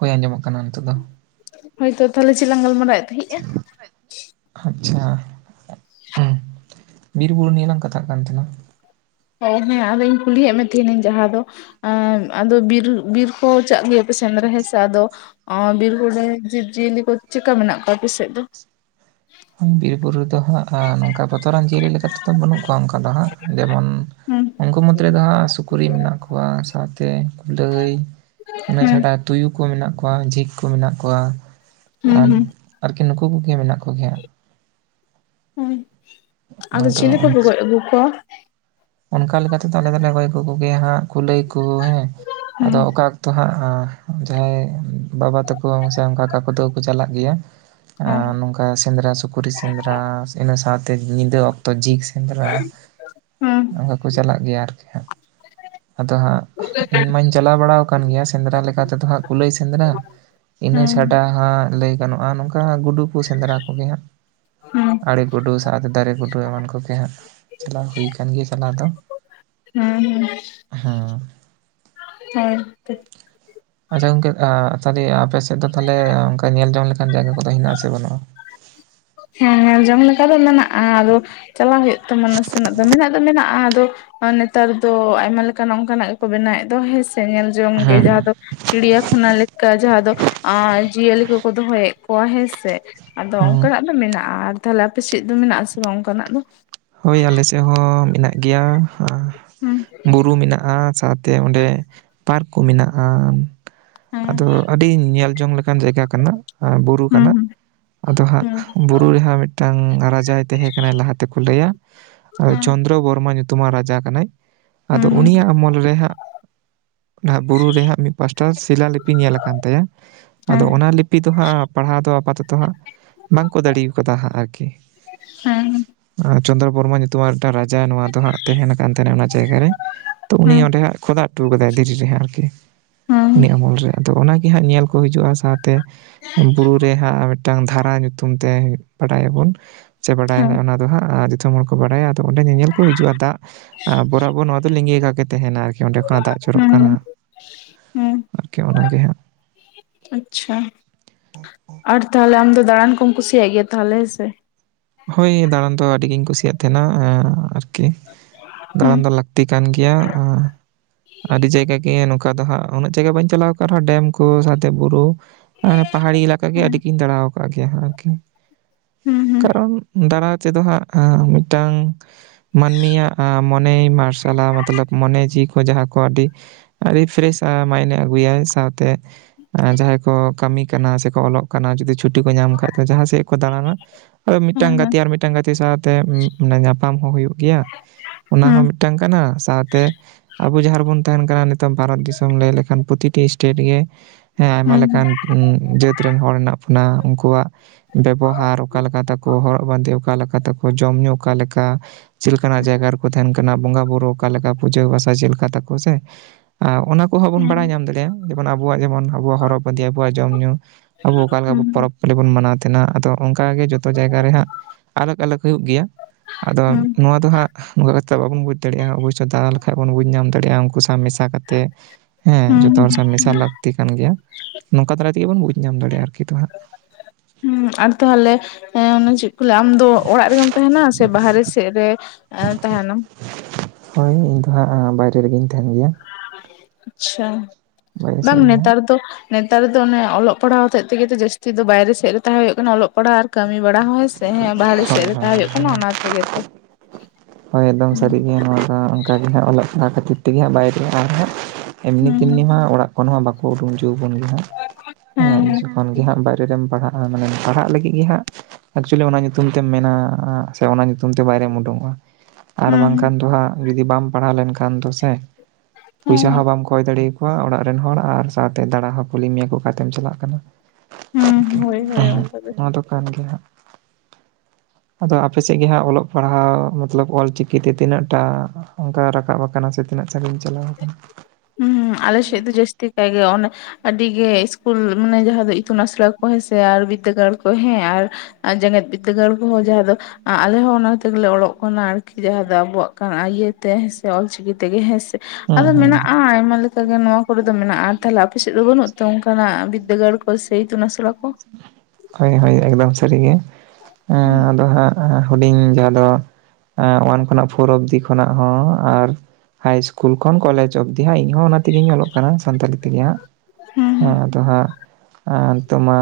ᱦᱳᱭ ᱟᱸᱡᱚᱢᱚᱜ ᱠᱟᱱᱟ ᱱᱤᱛᱳᱜ ᱫᱚ᱾ ᱦᱳᱭᱛᱚ ᱛᱟᱦᱞᱮ ᱪᱮᱫᱞᱟᱝ ᱜᱟᱞᱢᱟᱨᱟᱣᱮᱫ ᱛᱟᱦᱮᱸᱜ-ᱟ? ᱟᱪᱪᱷᱟ, ᱵᱤᱨᱵᱩᱨᱩ ᱱᱤᱭᱟᱹᱞᱟᱝ ᱠᱟᱛᱷᱟᱜ ᱠᱟᱱ ᱛᱟᱸᱦᱮᱱᱟ᱾ ᱦᱮᱸ, [unintelligible] ᱦᱮᱸ, ᱟᱫᱚ ᱤᱧ ᱠᱩᱞᱤᱭᱮᱫ ᱢᱮ ᱛᱟᱸᱦᱮᱱᱤᱧ ᱡᱟᱦᱟᱸ ᱫᱚ ᱟᱸᱻ ᱟᱫᱚ ᱵᱤᱨ, ᱵᱤᱨ ᱠᱚ ᱪᱟᱜ ᱜᱮᱭᱟᱯᱮ ᱥᱮᱸᱫᱽᱨᱟ ᱦᱮᱸ ᱥᱮ ᱟᱫᱚ ᱚ, ᱵᱤᱨᱵᱩᱨᱩ ᱨᱮ ᱡᱤᱵᱽ ᱡᱤᱭᱟᱹᱞᱤ ᱠᱚ ᱪᱮᱫ ᱞᱮᱠᱟ ᱢᱮᱱᱟᱜ ᱠᱚᱣᱟ ᱟᱯᱮ ᱥᱮᱫ ᱫᱚ? ᱩᱸ, ᱵᱤᱨᱵᱩᱨᱩ ᱨᱮᱫᱚ ᱦᱟᱸᱜ ᱱᱚᱝᱠᱟ ᱵᱚᱛᱚᱨᱟᱱ ᱡᱤᱭᱟᱹᱞᱤ ᱞᱮᱠᱟ ᱛᱮᱫᱚ ᱵᱟᱹᱱᱩᱜ ᱠᱚᱣᱟ ᱚᱱᱠᱟ ᱫᱚ ᱦᱟᱸᱜ ᱡᱮᱢᱚᱱ ᱦᱩᱸ᱾ ᱩᱱᱠᱩ ᱢᱩᱫᱽ ᱨᱮᱫᱚ ᱦᱟᱸᱜ ᱥᱩᱠᱨᱤ ᱢᱮᱱᱟᱜ ᱠᱚᱣᱟ ᱥᱟᱶᱛᱮ ᱠᱩᱞᱟᱹᱭ᱾ ᱤᱱᱟᱹ ᱦᱩᱸ ᱪᱷᱟᱰᱟ ᱛᱩᱭᱩ ᱠᱚ ᱢᱮᱱᱟᱜ ᱠᱚᱣᱟ ᱡᱷᱤᱠ ᱠᱚ ᱢᱮᱱᱟᱜ ᱠᱚᱣᱟ᱾ ᱦᱩᱸ ᱟᱨ, ᱦᱩᱸ ᱟᱨᱠᱤ ᱱᱩᱠᱩ ᱠᱚᱜᱮ ᱢᱮᱱᱟᱜ ᱠᱚ ᱜᱮᱭᱟ᱾ ᱦᱩᱸ, ᱟᱫᱚ ᱪᱤᱞᱤ ᱠᱚᱯᱮ ᱜᱚᱡ ᱟᱜᱩ ᱠᱚᱣᱟ? ᱚᱱᱠᱟ ᱞᱮᱠᱟᱛᱮᱫᱚ ᱟᱞᱮ ᱫᱚᱞᱮ ᱜᱚᱡ ᱟᱜᱩ ᱠᱚ ᱜᱮᱭᱟ ᱦᱟᱸᱜ ᱠᱩᱞᱟᱹᱭ ᱠᱚ ᱦᱮᱸ, ᱦᱩᱸ ᱟᱫᱚ ᱚᱠᱟ ᱛᱚ ᱦᱟᱸᱜ ᱡᱟᱦᱟᱸᱭ ᱵᱟᱵᱟ ᱛᱟᱠᱚ ᱥᱮ ᱚᱝᱠᱟ ᱠᱟᱠᱩ ᱛᱟᱠᱚ ᱠᱚ ᱪᱟᱞᱟᱜ ᱜᱮᱭᱟ᱾ ᱦᱮᱸ ᱟᱨ ᱱᱚᱝᱠᱟ ᱥᱮᱸᱫᱽᱨᱟ ᱥᱩᱠᱨᱤ ᱥᱮᱸᱫᱽᱨᱟ ᱤᱱᱟᱹ ᱥᱟᱶᱛᱮ ᱧᱤᱫᱟᱹ ᱚᱠᱛᱚ ᱡᱷᱤᱠ᱾ ᱥᱮᱸᱫᱽᱨᱟ ᱦᱩᱸ ᱚᱱᱠᱟ ᱠᱚ ᱪᱟᱞᱟᱜ ᱜᱮᱭᱟ ᱟᱨᱠᱤ ᱦᱟᱸᱜ᱾ ᱟᱫᱚ ᱦᱟᱸᱜ ᱤᱧ ᱢᱟᱧ ᱪᱟᱞᱟᱣ ᱵᱟᱲᱟᱣ ᱠᱟᱱ ᱜᱮᱭᱟ ᱥᱮᱸᱫᱽᱨᱟ ᱞᱮᱠᱟ ᱛᱮᱫᱚ ᱦᱟᱸᱜ ᱠᱩᱞᱟᱹᱭ ᱥᱮᱸᱫᱽᱨᱟ᱾ ᱤᱱᱟᱹ ᱦᱩᱸ ᱪᱷᱟᱰᱟ ᱦᱟᱸᱜ ᱞᱟᱹᱭ ᱜᱟᱱᱚᱜ-ᱟ ᱱᱚᱝᱠᱟ ᱜᱩᱰᱩ ᱠᱚ ᱥᱮᱸᱫᱽᱨᱟ ᱠᱚᱜᱮᱭᱟ᱾ ᱦᱩᱸ ᱟᱲᱮ ᱜᱩᱰᱩ ᱥᱟᱶᱛᱮ ᱫᱟᱨᱮ ᱜᱩᱰᱩ ᱮᱢᱟᱱ ᱠᱚᱜᱮ ᱦᱟᱸᱜ ᱪᱟᱞᱟᱣ ᱦᱩᱭ ᱠᱟᱱᱟ᱾ ᱦᱮᱸ ᱦᱮᱸ ᱟᱨ ᱦᱮᱸ [unintelligible] ᱛᱮᱜ ᱟᱪᱪᱷᱟ ᱜᱚᱝᱠᱮ ᱛᱟᱦᱞᱮ ᱟᱯᱮᱥᱮᱫ ᱫᱚ ᱛᱟᱦᱞᱮ ᱚᱱᱠᱟ ᱧᱮᱞ ᱡᱚᱝ ᱞᱮᱠᱟᱱ ᱡᱟᱭᱜᱟ ᱠᱚᱫᱚ ᱦᱮᱱᱟᱜ ᱟᱥᱮ ᱵᱟᱹᱱᱩᱜᱼᱟ᱾ ᱦᱮᱸ ᱧᱮᱞ ᱡᱚᱝ ᱞᱮᱠᱟ ᱫᱚ ᱢᱮᱱᱟᱜᱼᱟ ᱟᱫᱚ ᱪᱟᱞᱟᱜ ᱦᱩᱭᱩᱜ ᱛᱟᱢᱟ ᱱᱟᱥᱮᱱᱟᱜ ᱫᱚ ᱢᱮᱱᱟᱜ ᱢᱮᱱᱟᱜᱼᱟ ᱟᱫᱚ ᱱᱮᱛᱟᱨ ᱫᱚ ᱟᱭᱢᱟ ᱞᱮᱠᱟᱱᱟᱜ ᱚᱱᱠᱟᱱᱟᱜ ᱜᱮᱠᱚ ᱵᱮᱱᱟᱣᱮᱫ ᱫᱚ ᱦᱮᱸ ᱥᱮ ᱧᱮᱞ ᱡᱚᱝ ᱜᱮ ᱡᱟᱦᱟᱸ ᱦᱮᱸ ᱫᱚ ᱪᱤᱲᱭᱟᱠᱷᱟᱱᱟ ᱞᱮᱠᱟ ᱡᱟᱦᱟᱸ ᱫᱚ ᱡᱤᱭᱟᱹᱞᱤ ᱠᱚᱠᱚ ᱫᱚᱦᱚᱭᱮᱫ ᱠᱚᱣᱟ ᱦᱮᱸ ᱥᱮ ᱟᱫᱚ ᱦᱮᱸ ᱚᱱᱠᱟᱱᱟᱜ ᱫᱚ ᱢᱮᱱᱟᱜᱼᱟ ᱟᱨ ᱛᱟᱦᱞᱮ ᱟᱯᱮ ᱥᱮᱫ ᱫᱚ ᱢᱮᱱᱟᱜ ᱟᱥᱮ ᱵᱟᱝ ᱚᱱᱠᱟᱱᱟᱜ ᱫᱚ? ᱦᱩᱭ ᱟᱞᱮ ᱥᱮᱫ ᱦᱚᱸ ᱢᱮᱱᱟᱜ ᱜᱮᱭᱟ ᱦᱩᱸ ᱵᱩᱨᱩ ᱢᱮᱱᱟᱜᱼᱟ ᱥᱟᱛ ᱛᱮ ᱚᱸᱰᱮ ᱯᱟᱨᱠ ᱠᱚ ᱢᱮᱱᱟᱜᱼᱟ᱾ ᱟᱫᱚ ᱦᱮᱸ ᱟᱹᱰᱤ ᱧᱮᱞ ᱡᱚᱝ ᱞᱮᱠᱟᱱ ᱡᱟᱭᱜᱟ ᱠᱟᱱᱟ ᱵᱩᱨᱩ ᱦᱩᱸ ᱠᱟᱱᱟ᱾ ᱦᱩᱸ ᱟᱫᱚ ᱦᱟᱸᱜ ᱦᱩᱸ ᱵᱩᱨᱩ ᱨᱮᱦᱟᱜ ᱢᱤᱫᱴᱟᱝ ᱨᱟᱡᱟᱭ ᱛᱟᱦᱮᱸ ᱠᱟᱱᱟ ᱞᱟᱦᱟᱛᱮ ᱦᱮᱸ ᱪᱚᱱᱫᱨᱚ ᱵᱚᱨᱢᱟ ᱧᱩᱛᱩᱢᱟᱱ ᱨᱟᱡᱟ ᱠᱟᱱᱟᱭ ᱟᱫᱚ ᱦᱩᱸ ᱩᱱᱤᱭᱟᱜ ᱟᱢᱚᱞ ᱨᱮᱦᱟᱸᱜ ᱚᱱᱟ ᱵᱩᱨᱩ ᱨᱮᱦᱟᱸᱜ ᱢᱤᱫ ᱯᱟᱥᱴᱟ ᱥᱤᱞᱟ ᱞᱤᱯᱤ ᱧᱮᱞ ᱟᱠᱟᱱ ᱛᱟᱭᱟ᱾ ᱦᱩᱸ ᱟᱫᱚ ᱦᱮᱸ ᱚᱱᱟ ᱞᱤᱯᱤ ᱫᱚ ᱦᱟᱸᱜ ᱯᱟᱲᱦᱟᱣ ᱫᱚ ᱟᱯᱟᱫᱚᱛᱚ ᱦᱟᱸᱜ ᱵᱟᱝᱠᱚ ᱫᱟᱲᱮᱠᱟᱫᱟ ᱦᱟᱸᱜ ᱟᱨᱠᱤ ᱦᱮᱸ ᱪᱚᱱᱨᱚ ᱵᱚᱨᱢᱟ ᱧᱩᱛᱩᱢ ᱨᱟᱡᱟ ᱱᱚᱣᱟ ᱫᱚ ᱦᱟᱸᱜ ᱛᱟᱦᱮᱸᱱ ᱠᱟᱱ ᱛᱟᱦᱮᱸᱱᱟ ᱚᱱᱟ ᱡᱟᱭᱜᱟ ᱨᱮ ᱛᱚ ᱩᱱᱤ ᱦᱮᱸ ᱚᱸᱰᱮ ᱦᱟᱜ ᱠᱷᱚᱫᱟ ᱠᱟᱫᱟᱭ ᱫᱷᱮᱨᱤ ᱨᱮ ᱦᱟᱜ ᱟᱨᱠᱤ ᱦᱮᱸ ᱩᱱᱤ ᱟᱢᱚᱞ ᱨᱮ ᱟᱫᱚ ᱚᱱᱟᱜᱮ ᱦᱟᱸᱜ ᱧᱮᱞ ᱠᱚ ᱦᱤᱡᱩᱜᱼᱟ᱾ ᱥᱟᱶᱛᱮ ᱵᱩᱨᱩ ᱨᱮ ᱦᱟᱸᱜ ᱢᱤᱫᱴᱟᱝ ᱫᱷᱟᱨᱟ ᱧᱩᱛᱩᱢ ᱛᱮ ᱵᱟᱲᱟᱭᱟᱵᱚᱱ ᱪᱮ ᱦᱮᱸ ᱵᱟᱰᱟᱭᱟ ᱚᱱᱟ [unintelligible] ᱟᱫᱚ ᱦᱟᱸᱜ ᱫᱤᱥᱚᱢ ᱦᱚᱲ ᱠᱚ ᱵᱟᱲᱟᱭᱟ ᱟᱫᱚ ᱚᱸᱰᱮ ᱧᱮᱧᱮᱞ ᱠᱚ ᱦᱤᱡᱩᱜᱼᱟ ᱫᱟᱜ ᱵᱚᱨᱟᱵᱚᱨ ᱱᱚᱣᱟ ᱫᱚ ᱞᱤᱸᱜᱤᱠᱟ ᱜᱮ ᱛᱟᱦᱮᱱᱟ ᱟᱨ ᱚᱸᱰᱮ ᱠᱷᱚᱱᱟᱜ ᱫᱟᱜ ᱡᱚᱨᱚᱜ ᱠᱟᱱᱟ ᱦᱮᱸ ᱦᱮᱸ ᱟᱨᱠᱤ ᱚᱱᱟᱜ ᱜᱮ ᱦᱟᱜ ᱟᱪᱪᱷᱟ ᱟᱨ ᱛᱟᱦᱞᱮ ᱟᱢ ᱫᱚ ᱫᱟᱬᱟᱱ ᱠᱚᱢ ᱠᱩᱥᱤᱭᱟᱜ ᱜᱮᱭᱟ ᱛᱟᱦᱞᱮ ᱦᱮᱸ ᱥᱮ ᱦᱳᱭ ᱫᱟᱟᱟᱱ ᱫᱚ ᱟᱹᱰᱤ ᱜᱤᱧ ᱠᱩᱥᱤᱭᱟᱜ ᱛᱟᱦᱮᱸᱱᱟ ᱟᱨᱠᱤ ᱦᱩᱸ ᱫᱟᱲᱟᱱ ᱫᱚ ᱞᱟᱠᱛᱤ ᱠᱟᱱ ᱜᱮᱭᱟ ᱟᱹᱰᱤ ᱡᱟᱭᱜᱟ ᱜᱮ ᱱᱚᱝᱠᱟ ᱫᱚ ᱦᱟᱸᱜ ᱩᱱᱟᱹᱜ ᱡᱟᱭᱜᱟ ᱵᱟᱹᱧ ᱪᱟᱞᱟᱣ ᱟᱠᱫ ᱨᱮᱦᱚᱸ ᱰᱮᱢ ᱠᱚ ᱥᱟᱶᱛᱮ ᱵᱩᱨᱩ ᱯᱟᱦᱟᱲᱤ ᱮᱞᱟᱠᱟ ᱜᱮ ᱦᱮᱸ ᱟᱹᱰᱤᱜᱤᱧ ᱫᱟᱬᱟ ᱟᱠᱟᱫ ᱜᱮᱭᱟ ᱟᱨᱠᱤ ᱦᱩᱸ ᱦᱩᱸ ᱦᱮᱸ ᱠᱟᱨᱚᱱ ᱫᱟᱲᱟ ᱛᱮᱫᱚ ᱦᱟᱸᱜ ᱢᱤᱫᱴᱟᱝ ᱢᱟᱹᱱᱢᱤᱭᱟᱜ ᱢᱚᱱᱮ ᱢᱟᱨᱥᱟᱞᱟ ᱢᱚᱛᱞᱚᱵ ᱢᱚᱱᱮ ᱡᱤᱣᱤ ᱠᱚ ᱡᱟᱦᱟᱸ ᱠᱚ ᱟᱹᱰᱤ ᱟᱹᱰᱤ ᱯᱷᱨᱮᱥᱼᱟ ᱢᱟᱭᱤᱱᱰ ᱮ ᱟᱹᱜᱩᱭᱟ ᱥᱟᱶᱛᱮ ᱡᱟᱦᱟᱸᱭ ᱠᱚ ᱠᱟᱹᱢᱤ ᱠᱟᱱᱟ ᱥᱮᱠᱚ ᱚᱞᱚᱜ ᱠᱟᱱᱟ ᱡᱚᱫᱤ ᱪᱷᱩᱴᱤ ᱠᱚ ᱧᱟᱢᱟ ᱠᱷᱟᱡ ᱫᱚ ᱡᱟᱦᱟᱸ ᱥᱮᱫ ᱠᱚ ᱫᱟᱬᱟᱱᱟ ᱟᱫᱚ ᱢᱤᱫᱴᱟᱱ ᱦᱮᱸ ᱜᱟᱛᱮ ᱟᱨ ᱢᱤᱫᱴᱟᱱ ᱜᱟᱛᱮ ᱥᱟᱶᱛᱮᱟᱱ ᱧᱟᱯᱟᱢ ᱦᱚᱸ ᱦᱩᱭᱩᱜ ᱜᱮᱭᱟ᱾ ᱚᱱᱟ ᱦᱩᱸ ᱦᱚᱸ ᱢᱤᱫᱴᱟᱝ ᱠᱟᱱᱟ ᱥᱟᱶᱛᱮ ᱟᱵᱚ ᱡᱟᱦᱟᱸ ᱨᱮᱵᱚᱱ ᱛᱟᱦᱮᱱ ᱠᱟᱱᱟ ᱱᱤᱛᱚᱜ ᱵᱷᱟᱨᱚᱛ ᱫᱤᱥᱚᱢ ᱞᱟᱹᱭ ᱞᱮᱠᱷᱟᱱ ᱯᱨᱚᱛᱤᱴᱤ ᱥᱴᱮᱴ ᱜᱮ ᱦᱮᱸ ᱟᱭᱢᱟ ᱦᱩᱸ ᱦᱩᱸ ᱞᱮᱠᱟᱱ ᱦᱮᱸ ᱡᱟᱹᱛ ᱨᱮᱱ ᱦᱚᱲ ᱦᱮᱱᱟᱜ ᱵᱚᱱᱟ ᱩᱱᱠᱩᱣᱟᱜ ᱵᱮᱵᱚᱦᱟᱨ ᱚᱠᱟ ᱞᱮᱠᱟ ᱛᱟᱠᱚ ᱦᱚᱨᱚᱜ ᱵᱟᱸᱫᱮ ᱚᱠᱟ ᱞᱮᱠᱟ ᱛᱟᱠᱚ ᱡᱚᱢ ᱧᱩ ᱚᱠᱟᱞᱮᱠᱟ ᱪᱮᱫ ᱞᱮᱠᱟᱱᱟᱜ ᱡᱟᱭᱜᱟ ᱨᱮᱠᱚ ᱛᱟᱦᱮᱱ ᱠᱟᱱᱟ ᱵᱚᱸᱜᱟᱼ ᱵᱩᱨᱩ ᱚᱠᱟ ᱞᱮᱠᱟ ᱯᱩᱡᱟᱹ ᱵᱟᱥᱟ ᱪᱮᱫ ᱞᱮᱠᱟ ᱛᱟᱠᱚ ᱥᱮ ᱚᱱᱟ ᱠᱚᱦᱚᱸ ᱵᱚᱱ ᱵᱟᱲᱟᱭ ᱧᱟᱢ ᱫᱟᱲᱮᱭᱟᱜᱼᱟ ᱡᱮᱢᱚᱱ ᱟᱵᱚᱣᱟᱜ ᱡᱮᱢᱚᱱ ᱟᱵᱚᱣᱟᱜ ᱦᱚᱨᱚᱜ ᱵᱟᱸᱫᱮ ᱟᱵᱚᱣᱟᱜ ᱡᱚᱢᱼ ᱧᱩ ᱟᱵᱚ ᱚᱠᱟ ᱞᱮᱠᱟ ᱦᱩᱸ ᱯᱚᱨᱚᱵᱽ ᱯᱟᱞᱞᱤ ᱵᱚᱱ ᱢᱟᱱᱟᱣ ᱛᱟᱦᱮᱱᱟ ᱟᱫᱚ ᱚᱱᱠᱟᱜᱮ ᱡᱚ ᱡᱚᱛᱚ ᱡᱟᱭᱜᱟ ᱨᱮ ᱦᱟᱸᱜ ᱟᱞᱟᱜᱽ ᱟᱞᱟᱜᱽ ᱦᱩᱭᱩᱜ ᱜᱮᱭᱟ ᱟᱫᱚ ᱱᱚᱣᱟ ᱫᱚ ᱦᱟᱸᱜ ᱱᱚᱝᱠᱟ ᱠᱟ ᱠᱟᱛᱮᱮᱫ ᱵᱟᱵ ᱵᱩᱡᱽ ᱫᱟᱲᱮᱭᱟᱜᱼᱟ ᱚᱵᱚᱥᱳᱭ ᱫᱟᱲᱟ ᱞᱮᱠᱷᱟᱱ ᱵᱩᱡᱽ ᱧᱟᱢ ᱫᱟᱲᱮᱭᱟᱜᱼᱟ ᱩᱱᱠᱩ ᱥᱟᱶ ᱢᱮᱥᱟ ᱠᱟᱛᱮ ᱦᱮᱸ ᱦᱩᱸ ᱡᱚᱛᱚ ᱦᱚᱲ ᱦᱩᱸ ᱥᱟᱶ ᱢᱮᱥᱟᱞ ᱞᱟᱹᱠᱛᱤ ᱠᱟᱱ ᱜᱮᱭᱟ ᱱᱚᱝᱠᱟ ᱫᱟᱨᱟᱭ ᱛᱮᱜᱮ ᱵᱚᱱ ᱵᱩᱡᱽ ᱧᱟᱢ ᱫᱟᱲᱮᱭᱟᱜᱼᱟ ᱟᱨᱠᱤ ᱛᱚ ᱦᱟᱸᱜ ᱟᱨ ᱛᱟᱦᱚᱞᱮ ᱚᱱᱮ ᱪᱮᱫ ᱠᱚ ᱞᱟᱹᱭᱟ ᱟᱢᱫᱚ ᱚᱲᱟᱜ ᱨᱮᱜᱮᱢ ᱛᱟᱦᱮᱱᱟ ᱥᱮ ᱵᱟᱦᱨᱮ ᱥᱮᱫ ᱨᱮ ᱟᱨ ᱛᱟᱦᱮᱸᱱᱟᱢ᱾ ᱦᱳᱭ ᱤᱧ ᱫᱚ ᱦᱟᱸᱜ ᱵᱟᱭᱨᱮ ᱨᱮᱜᱮᱧ ᱛᱟᱦᱮᱸᱱ ᱜᱮᱭᱟ᱾ ᱟᱪᱪᱷᱟ, ᱵᱟᱭᱨᱮ ᱵᱟᱝ ᱥᱮᱫ ᱨᱮᱜᱮ ᱦᱟᱸᱜ ᱱᱮᱛᱟᱨ ᱫᱚ ᱱᱮᱛᱟᱨ ᱫᱚ ᱚᱱᱮ ᱚᱞᱚᱜ ᱯᱟᱲᱦᱟᱣ ᱦᱚᱛᱮᱡ ᱛᱮᱜᱮ ᱛᱚ ᱡᱟᱹᱥᱛᱤ ᱫᱚ ᱵᱟᱭᱨᱮ ᱥᱮᱫ ᱨᱮ ᱛᱟᱦᱮᱸ ᱦᱩᱭᱩᱜ ᱠᱟᱱᱟ ᱚᱜ ᱯᱟᱲᱦᱟᱜ ᱟᱨ ᱠᱟᱹᱢᱤ ᱵᱟᱲᱟ ᱦᱚᱸ ᱦᱮᱸ ᱥᱮ, ᱦᱮᱸ ᱵᱟᱦᱨᱮ ᱦᱳᱭ ᱥᱮᱫ ᱨᱮ ᱦᱳᱭ ᱛᱟᱦᱮᱸ ᱦᱩᱭᱩᱜ ᱠᱟᱱᱟ ᱚᱱᱟ ᱛᱮᱜᱮ ᱛᱚ᱾ ᱦᱳᱭ ᱮᱠᱫᱚᱢ ᱦᱩᱸ ᱥᱟᱹᱨᱤ ᱜᱮ ᱱᱚᱣᱟ ᱫᱚ ᱚᱝᱠᱟ ᱜᱮ ᱦᱟᱸᱜ ᱚᱞᱚᱜ ᱯᱟᱲᱦᱟᱜ ᱠᱷᱟᱹᱛᱤᱨ ᱛᱮᱜᱮ ᱦᱟᱸᱜ ᱵᱟᱭᱨᱮ ᱟᱨ ᱦᱟᱸᱜ ᱮᱢᱱᱤ ᱦᱩᱸ ᱦᱩᱸ ᱛᱮᱢᱱᱤ ᱢᱟ ᱚᱲᱟᱜ ᱠᱷᱚᱱ ᱦᱚᱸ ᱵᱟᱠᱚ ᱩᱰᱩᱠ ᱦᱚᱪᱚᱵᱚᱱ ᱜᱮ ᱦᱟᱸᱜ, ᱦᱮᱸ ᱦᱮᱸ [inaudible] ᱠᱷᱚᱱ ᱜᱮ ᱦᱟᱸᱜ ᱵᱟᱭᱨᱮ ᱨᱮᱢ ᱯᱟᱲᱦᱟᱜᱼᱟ, ᱢᱟᱱᱮ ᱯᱟᱲᱦᱟᱜ ᱞᱟᱹᱜᱤᱫ ᱜᱮ ᱦᱟᱸᱜ ᱮᱠᱪᱩᱭᱮᱞᱤ ᱚᱱᱟ ᱧᱩᱛᱩᱢ ᱛᱮ ᱢᱮᱱᱟ ᱥᱮ ᱚᱱᱟ ᱧᱩᱛᱩᱢ ᱛᱮ ᱵᱟᱭᱨᱮᱢ ᱩᱰᱩᱝᱚᱜᱼᱟ᱾ ᱟᱨ ᱵᱟᱝᱠᱷᱟᱱ ᱦᱮᱸ ᱫᱚ ᱦᱟᱸᱜ ᱡᱩᱫᱤ ᱵᱟᱢ ᱯᱟᱲᱦᱟᱣ ᱞᱮᱱᱠᱷᱟᱱ ᱫᱚ ᱥᱮ, ᱦᱮᱸ ᱯᱩᱭᱥᱟ ᱦᱮᱸ ᱦᱚᱸ ᱵᱟᱢ ᱠᱚᱭ ᱫᱟᱲᱮ ᱟᱠᱚᱣᱟ ᱚᱲᱟᱜ ᱨᱮᱱ ᱦᱚᱲ ᱟᱨ ᱥᱟᱶᱛᱮ ᱫᱟᱬᱟ ᱦᱚᱸ ᱠᱩᱞᱤ ᱢᱮᱭᱟ ᱠᱚ ᱚᱠᱟ ᱛᱮᱢ ᱪᱟᱞᱟᱜ ᱠᱟᱱᱟ᱾ ᱦᱮᱸ ᱦᱳᱭ ᱦᱳᱭ ᱚᱱᱠᱟ ᱜᱮ ᱱᱚᱣᱟ ᱫᱚ ᱠᱟᱱ ᱜᱮ ᱦᱟᱸᱜ᱾ ᱟᱫᱚ ᱟᱯᱮ ᱥᱮᱜ ᱜᱮ ᱦᱟᱸᱜ ᱚᱞᱚᱜ ᱯᱟᱲᱦᱟᱣ ᱢᱟ ᱛᱞᱚᱵ ᱚᱞᱪᱤᱠᱤ ᱛᱮ ᱛᱤᱱᱟᱹᱜ ᱴᱟᱜ ᱚᱝᱠᱟ ᱨᱟᱠᱟᱵ ᱟᱠᱟᱱᱟ ᱥᱮ ᱛᱤᱱᱟᱹᱜ ᱥᱟᱺᱜᱤᱧ ᱪᱟᱞᱟᱣ ᱟᱠᱟᱱᱟ᱾ ᱦᱩᱸ ᱟᱞᱮ ᱥᱮᱜ ᱫᱚ ᱡᱟᱹᱥᱛᱤ ᱠᱟᱭ ᱜᱮ ᱚᱱᱮ ᱟᱹᱰᱤ ᱜᱮ ᱤᱥᱠᱩᱞ ᱢᱟᱱᱮ ᱡᱟᱦᱟᱸ ᱫᱚ ᱤᱛᱩᱱ ᱟᱥᱲᱟ ᱠᱚ ᱦᱮᱸ ᱥᱮ ᱟᱨ ᱵᱤᱫᱽᱫᱟᱹᱜᱟᱲ ᱠᱚ ᱦᱮᱸ ᱟᱨ ᱟᱨ ᱡᱮᱜᱮᱛ ᱵᱤᱨᱫᱟᱹᱜᱟᱲ ᱠᱚ ᱦᱚᱸ ᱡᱟᱦᱟᱸ ᱫᱚ ᱟᱞᱮ ᱦᱚᱸ ᱚᱱᱟ ᱛᱮᱜᱮ ᱞᱮ ᱚᱞᱚᱜ ᱠᱟᱱᱟ ᱟᱨᱠᱤ ᱡᱟᱦᱟᱸ ᱫᱚ ᱟᱵᱚᱣᱟᱜ ᱠᱟᱱᱟ ᱤᱭᱟᱹ ᱛᱮ ᱦᱮᱸ ᱥᱮ ᱚᱞᱪᱤᱠᱤ ᱛᱮᱜᱮ ᱦᱮᱸ ᱥᱮ᱾ ᱦᱩᱸ ᱟᱫᱚ ᱦᱩᱸ ᱢᱮᱱᱟᱜ ᱟᱭᱢᱟ ᱞᱮᱠᱟ ᱜᱮ ᱱᱚᱣᱟ ᱠᱚᱨᱮ ᱫᱚ ᱢᱮᱱᱟᱜᱼᱟ, ᱛᱟᱦᱚᱞᱮ ᱟᱯᱮ ᱥᱮᱫ ᱫᱚ ᱵᱟᱹᱱᱩᱜ ᱛᱮ ᱚᱝᱠᱟᱱᱟᱜ ᱵᱤᱫᱽᱫᱟᱹᱜᱟᱲ ᱠᱚ ᱥᱮ ᱤᱛᱩᱱ ᱟᱥᱲᱟ ᱠᱚ? ᱦᱳᱭ ᱦᱳᱭ ᱮᱠᱫᱚᱢ ᱥᱟᱹᱨᱤ ᱜᱮ, ᱦᱩᱸ ᱟᱫᱚ ᱦᱟᱸᱜ ᱦᱩᱰᱤᱧ ᱡᱟᱦᱟᱸ ᱫᱚ ᱳᱣᱟᱱ ᱠᱷᱚᱱᱟᱜ ᱯᱷᱳᱨ ᱚᱯᱷᱫᱤ ᱠᱷᱚᱱᱟᱜ ᱦᱚᱸ ᱟᱨ ᱦᱟᱭ ᱤᱥᱠᱩᱞ ᱠᱷᱚᱱ ᱠᱚᱞᱮᱡᱽ ᱚᱵᱫᱤ ᱦᱟᱸᱜ ᱤᱧᱦᱚᱸ ᱚᱱᱟ ᱛᱮᱜᱮᱧ ᱚᱞᱚᱜ ᱠᱟᱱᱟ ᱥᱟᱱᱛᱟᱞᱤ ᱛᱮᱜᱮ ᱦᱟᱸᱜ᱾ ᱦᱩᱸ᱾ ᱦᱮᱸ ᱟᱫᱚ ᱦᱟᱸᱜ, ᱱᱤᱛᱚᱜ ᱢᱟ